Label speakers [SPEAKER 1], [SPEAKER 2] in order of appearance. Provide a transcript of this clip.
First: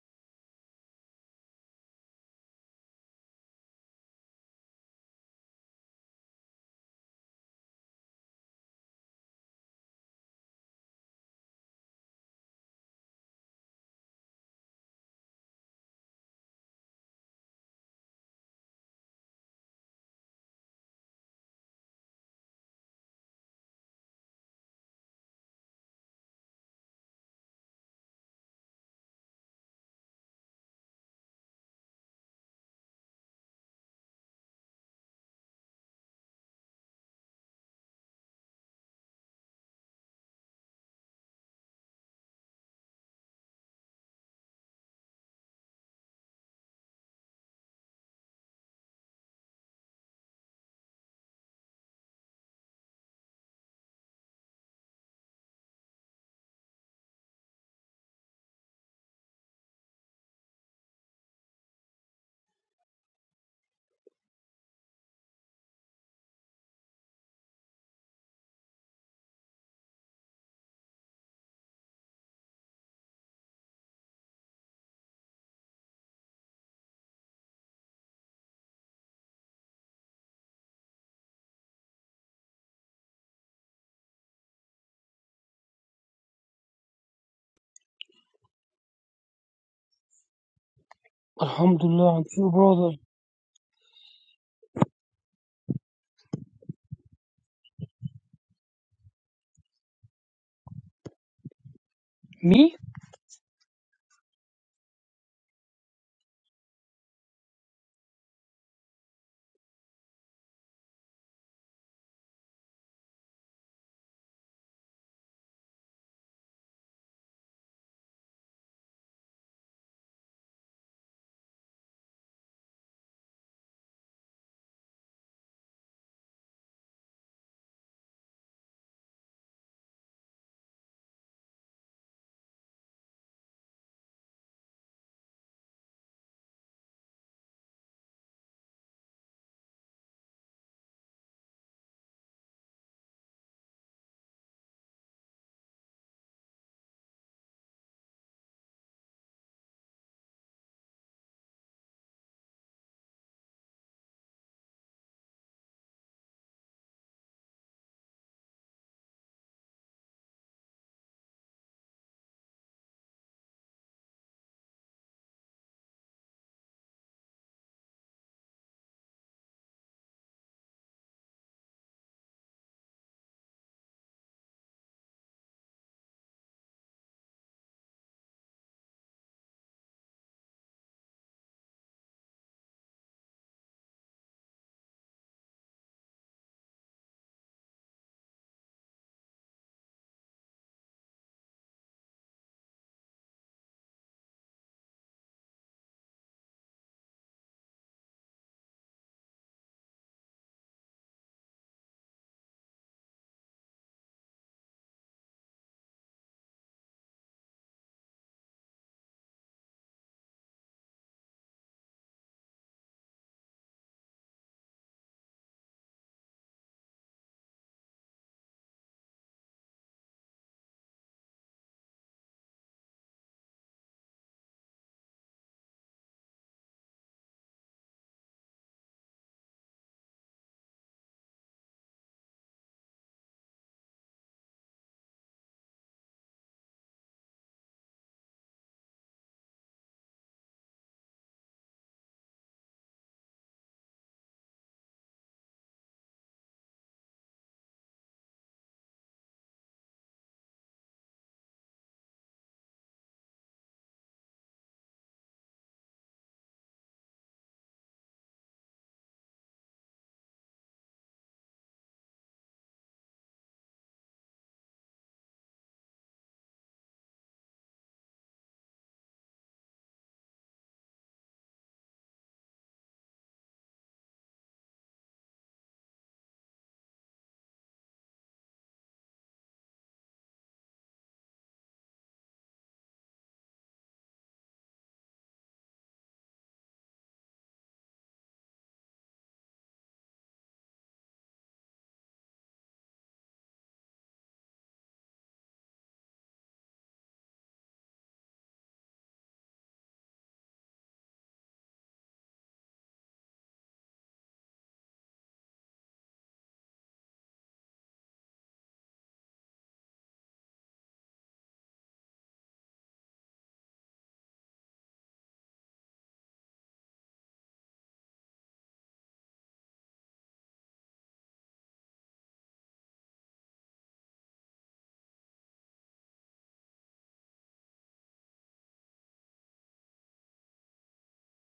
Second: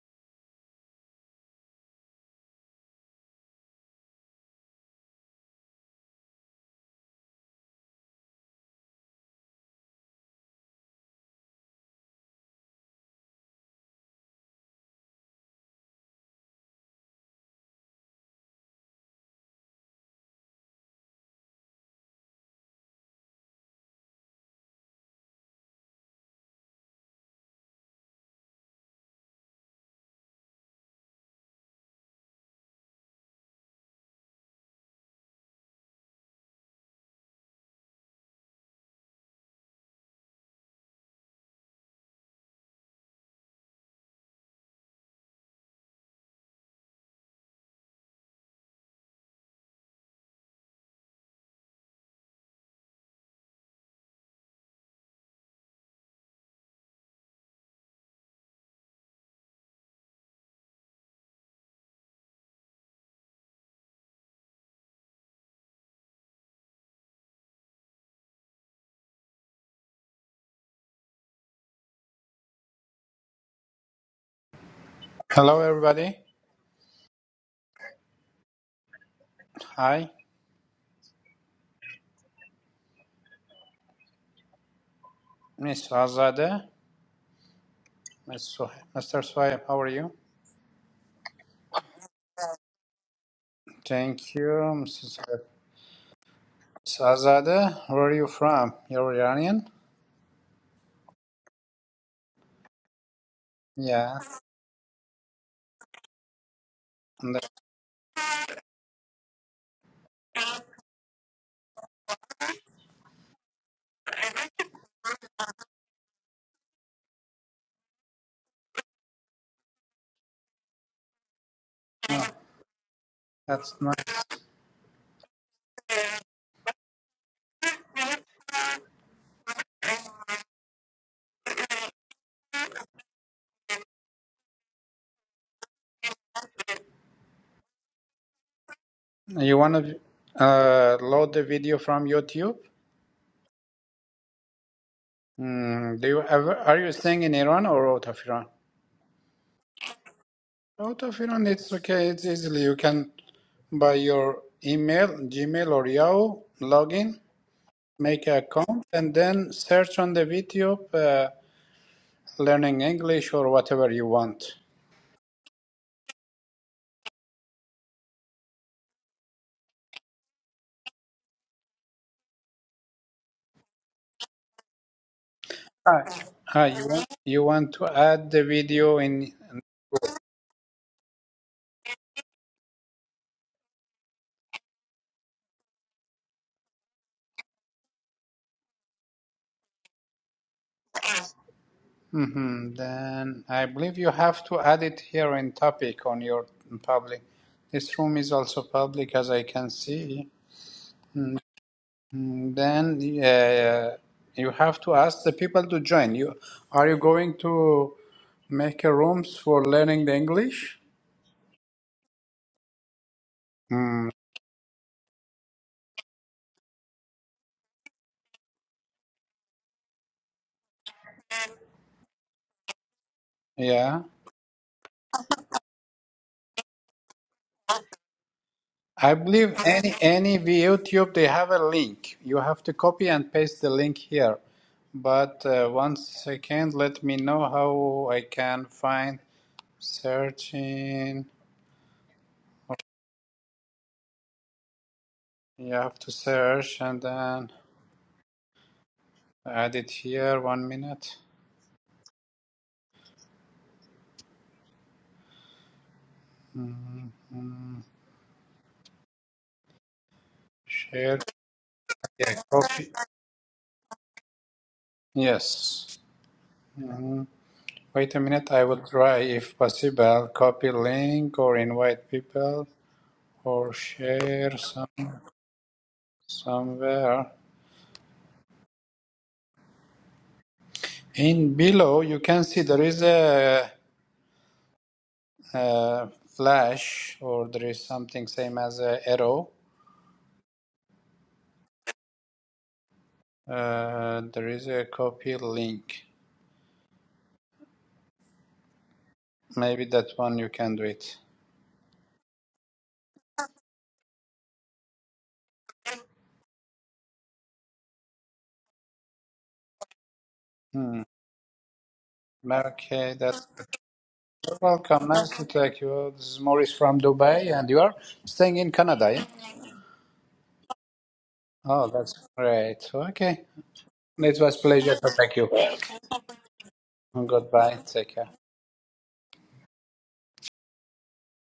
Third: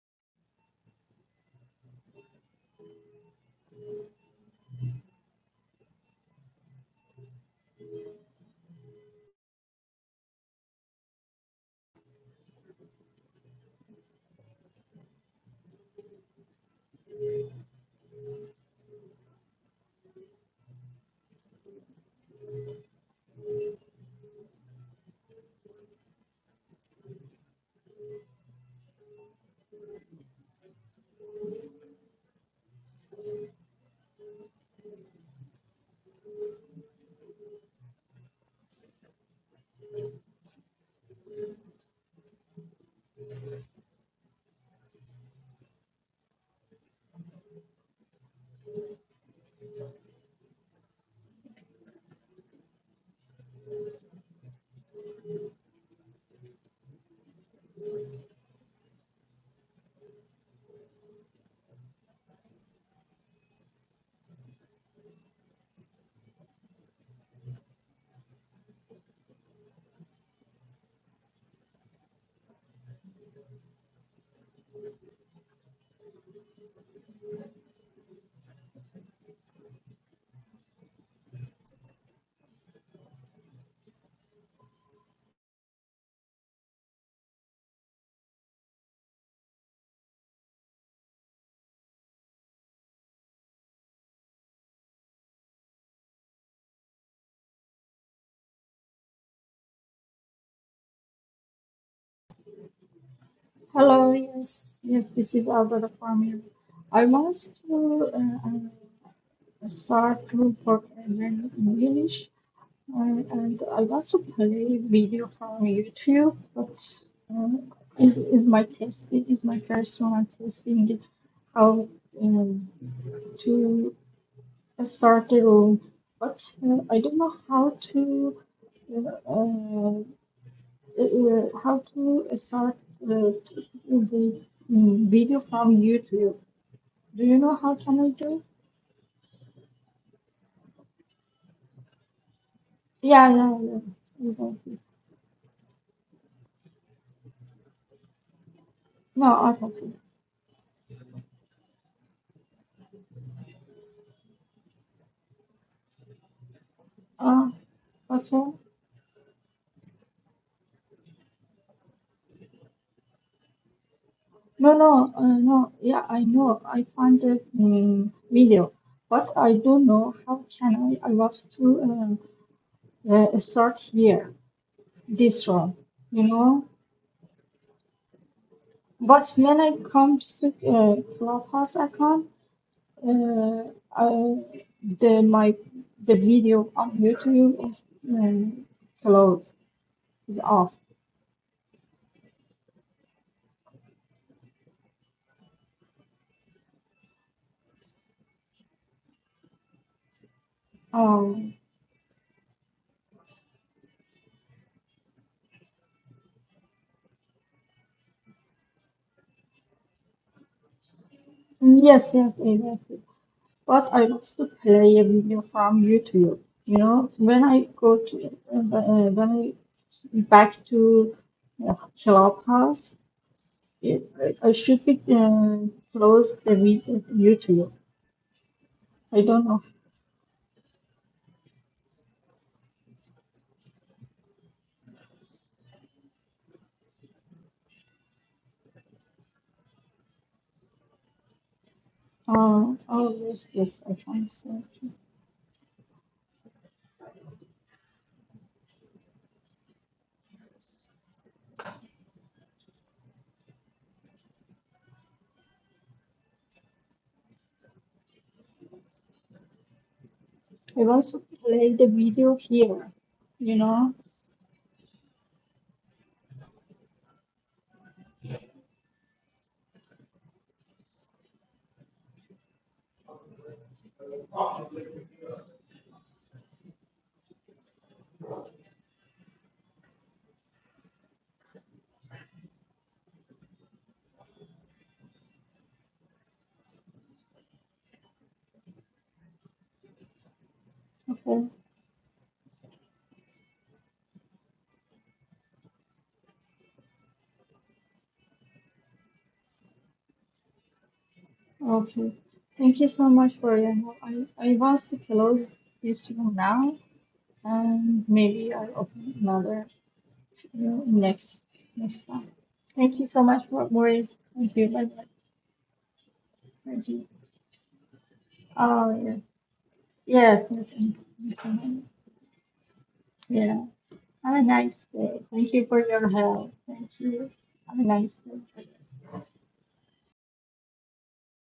[SPEAKER 1] Hello, everybody. Hi, Miss Azadeh, Miss Soh- Mr. Sohaib, how are you?
[SPEAKER 2] Alhamdulillah, and you, brother.
[SPEAKER 1] Thank you, Mrs. Miss Azadeh. Where are you from? You're Iranian?
[SPEAKER 2] Me?
[SPEAKER 3] Hello,
[SPEAKER 1] Yeah,
[SPEAKER 3] yes, yes, this is Azara from Europe. I
[SPEAKER 1] and
[SPEAKER 3] want
[SPEAKER 1] that's
[SPEAKER 3] to uh, uh, start to programming English uh, and I want to play video from YouTube, but uh, is, is my test? It is my first one I'm testing it how
[SPEAKER 1] not.
[SPEAKER 3] um,
[SPEAKER 1] That's
[SPEAKER 3] to
[SPEAKER 1] not
[SPEAKER 3] start the room, but uh, I don't know how to. uh, uh, how to start uh, the mm, video from YouTube. Do you know how can I do?
[SPEAKER 1] you want to uh, load the video from YouTube?
[SPEAKER 3] Yeah, yeah, yeah. Exactly.
[SPEAKER 1] Mm, do you ever? Are you staying in Iran or out of Iran?
[SPEAKER 3] No, autoplay.
[SPEAKER 1] Out of Iran, it's okay. It's easily. You can by your email, Gmail or Yahoo, login,
[SPEAKER 3] Uh,
[SPEAKER 1] make an
[SPEAKER 3] okay.
[SPEAKER 1] account, and then search on the video. learning English or whatever you want.
[SPEAKER 3] No, no, uh, no. Yeah, I know. I found the mm video, but I don't know how can I. I want to uh, uh, start here, this one.
[SPEAKER 1] Ah,
[SPEAKER 3] You
[SPEAKER 1] Ah,
[SPEAKER 3] know.
[SPEAKER 1] you want you want to add the video
[SPEAKER 3] But
[SPEAKER 1] in?
[SPEAKER 3] when I comes to uh, Clubhouse account. Uh, uh, the my the video on YouTube is um, closed, is off.
[SPEAKER 1] hmm then I believe you have to add it here in topic on your public. This room is also public, as I can see.
[SPEAKER 3] Um,
[SPEAKER 1] Mm, Then uh, you have to ask the people to join. You are you going to make a rooms for learning the English?
[SPEAKER 3] yes, yes, exactly. But I
[SPEAKER 1] Mm,
[SPEAKER 3] also play a video from YouTube. You know, when I go to uh, uh, when I back to uh, Clubhouse,
[SPEAKER 1] yeah.
[SPEAKER 3] it, I should be uh, close the video YouTube.
[SPEAKER 1] I
[SPEAKER 3] I don't
[SPEAKER 1] believe
[SPEAKER 3] know.
[SPEAKER 1] any any YouTube they have a link. You have to copy and paste the link here. But uh, one second, let me know how I can find searching.
[SPEAKER 3] Uh, oh yes, yes, I can see.
[SPEAKER 1] You have to search and then add it here. One minute. Mhm.
[SPEAKER 3] I want
[SPEAKER 1] Share.
[SPEAKER 3] to play the video
[SPEAKER 1] Yeah,
[SPEAKER 3] here,
[SPEAKER 1] copy.
[SPEAKER 3] you know?
[SPEAKER 1] Yes. Mhm. Wait a minute. I will try if possible. Copy link or invite people or share some somewhere. In below, you can see there is a, a flash or there is something same as a arrow.
[SPEAKER 3] Okay,
[SPEAKER 1] Uh, there is a copy link. Maybe that one you can do it.
[SPEAKER 3] okay. Thank you so much for your help. I, I want to close this room now, and maybe I'll open another you know,
[SPEAKER 1] Hmm.
[SPEAKER 3] next next time. Thank you
[SPEAKER 1] Okay,
[SPEAKER 3] so much
[SPEAKER 1] that's
[SPEAKER 3] for Maurice. Thank you. Bye bye.
[SPEAKER 1] welcome. Nice to talk you. This is Maurice
[SPEAKER 3] Thank
[SPEAKER 1] from
[SPEAKER 3] you.
[SPEAKER 1] Dubai, and you are staying in
[SPEAKER 3] Oh
[SPEAKER 1] Canada.
[SPEAKER 3] yeah.
[SPEAKER 1] Yeah?
[SPEAKER 3] Yes. yes, thank you. thank you.
[SPEAKER 1] Oh, that's great. Okay,
[SPEAKER 3] Yeah. Have
[SPEAKER 1] it
[SPEAKER 3] a
[SPEAKER 1] was
[SPEAKER 3] nice
[SPEAKER 1] pleasure to
[SPEAKER 3] day.
[SPEAKER 1] talk you.
[SPEAKER 3] Thank you for your help. Thank you.
[SPEAKER 1] Goodbye.
[SPEAKER 3] Have a
[SPEAKER 1] Take
[SPEAKER 3] nice
[SPEAKER 1] care.
[SPEAKER 3] day.